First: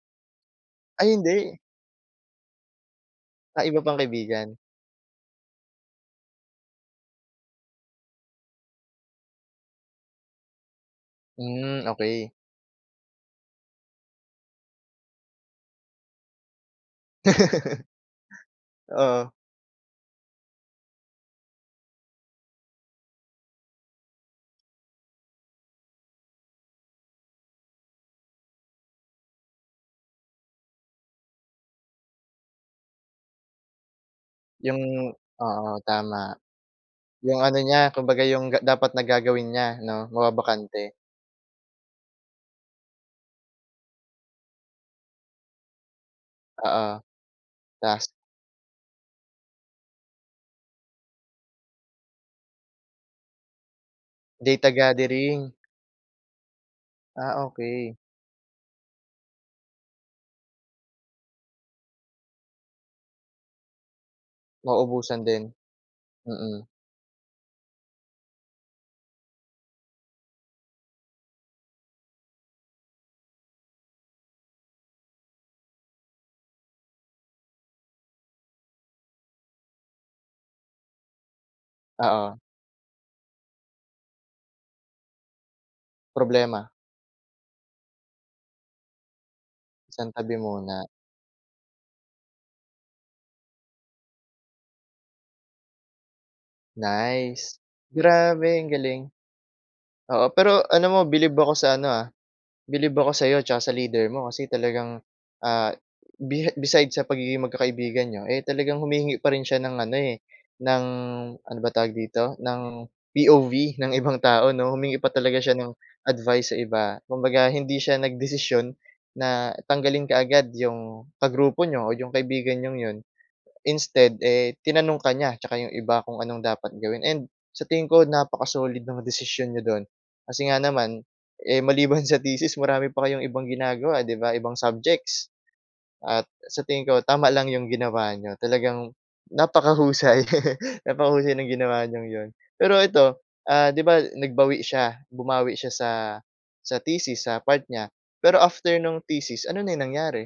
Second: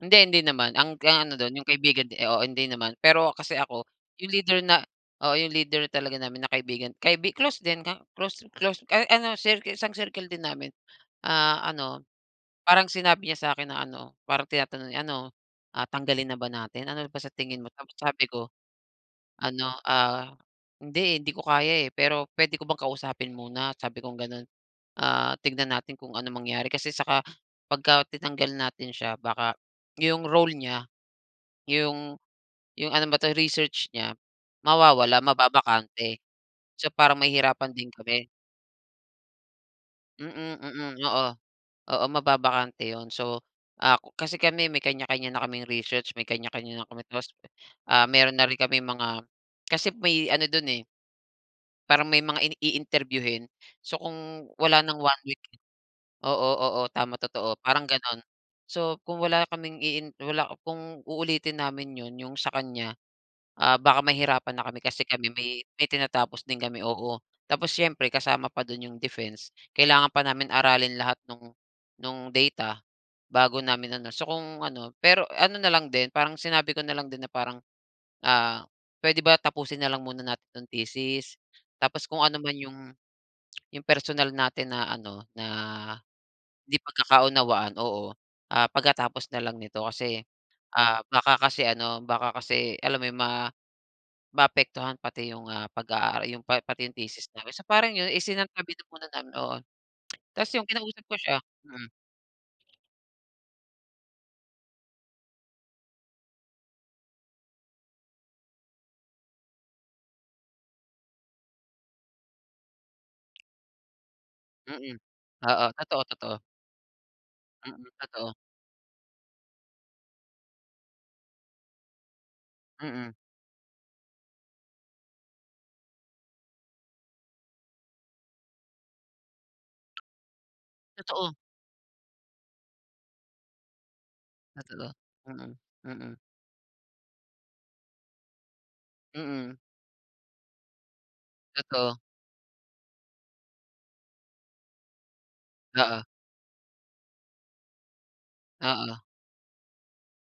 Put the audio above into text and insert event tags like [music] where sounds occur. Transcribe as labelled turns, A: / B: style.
A: Hindi, hindi naman, ang
B: Ay,
A: ga ano
B: hindi.
A: do'n, yung kaibigan di oo, hindi naman. Pero, kasi
B: Ah, iba
A: ako,
B: pang
A: yung
B: kaibigan.
A: leader na oo, yung leader talaga namin na kaibigan, kaibi close din, ka close close a ano circle, isang circle din namin. Ah,
B: Hmm,
A: ano,
B: okey.
A: parang sinabi niya sa'kin na ano, parang tinatanong niya, "Ano, ah tanggalin na ba natin, ano ba sa tingin mo?"
B: [laughs]
A: Tapos sabi ko,
B: Oo.
A: ano ah, "Hindi, hindi ko kaya eh, pero, puwede ko bang kausapin muna?" Sabi kong gano'n, ah, "Tignan natin kung ano mangyari, kasi saka pagka tinanggal natin siya, baka, yung role niya, yung yung ano ba to, research niya,
B: Yung
A: mawawala,
B: oo,
A: mababakante".
B: tama.
A: So, parang
B: 'Yong ano
A: mahihirapan
B: niya,
A: din
B: kumbaga,
A: kami.
B: 'yong ga dapat na gagawin niya 'no,
A: Mm, mm.
B: mababakante.
A: Oo, oo, mababakante yun. So, ah, kasi kami may kany-kanya na kaming research, may kanya-kanya na
B: Oo,
A: kami, tapos, ah,
B: task.
A: meron na rin kaming mga kasi may ano do'n eh parang may mga ini i-interview-hin. So, kung
B: Data
A: wala ng 1 week
B: gathering.
A: oo, oo, tama,
B: Ah,
A: totoo, parang
B: okey.
A: gano'n. So, kung wala kaming iin wala kung uulitin namin 'yon, 'yong sa kanya, ah, baka mahirapan na kami kasi
B: Maubusan
A: kami
B: din,
A: may may tinatapos din
B: mm.
A: kami, oo. Tapos siyempre kasama pa do'n yung defense, kailangan pa namin aralin lahat no'ng no'ng data, bago namin ano. So kung ano pero ano na lang din, parang sinabi ko na lang din na parang, ah, "Puwede ba tapusin na lang muna natin 'tong thesis, tapos kung
B: Oo.
A: anuman yung yung personal natin na ano, na,
B: Problema.
A: 'di pagkakaunawaan, oo, ah, pagkatapos na lang nito." Kasi,
B: Isantabi muna.
A: ah, baka kasi ano, baka kasi, alam mo yun, ma maapektuhan pati yung ah, pag-aara yung pa pati yung thesis namin.
B: Nice.
A: So parang yun,
B: Grabe ang
A: isinantabi na
B: galing.
A: muna namin oo. [tsk]
B: Oo,
A: Tas
B: pero,
A: yung
B: alam mo,
A: kinausap ko
B: bilib
A: siya.
B: ako sa ano
A: Mm.
B: ah, bilib ako sa'yo tsaka sa leader mo, kasi talagang, ah, bihi beside sa pagiging magkakaibigan niyo, eh, talagang humihingi pa rin siya ng ano eh, ng ano bang tawag dito? Ng POV ng ibang tao 'no,
A: Mm,
B: humingi pa talaga siya
A: oo,
B: ng
A: totoo, totoo.
B: advice sa iba. Kumbaga, hindi
A: Mm,
B: siya
A: totoo.
B: nagdesisyon na tanggalin kaagad, 'yong kagrupo niyo o 'yong kaibigan niyong 'yon.
A: Mm.
B: Instead, eh, tinanong ka niya, tsaka 'yong iba kung anong dapat gawin, and sa tingin ko napaka-solid ng desisyon niyo do'n. Kasi nga naman,
A: Totoo.
B: eh, maliban sa thesis marami pa kayong ibang ginagawa, 'di ba, ibang
A: Totoo,
B: subjects.
A: mm, mm.
B: At sa tingin ko, tama lang 'yong ginawa niyo, talagang
A: Mm.
B: napakahusay, [laughs] napakahusay ng ginawa
A: Totoo.
B: niyong 'yon. Pero ito, ah, 'di ba nagbawi siya, bumawi siya sa
A: Oo.
B: sa thesis, sa part niya, pero after
A: Oo.
B: no'ng thesis, ano na 'yong nangyari?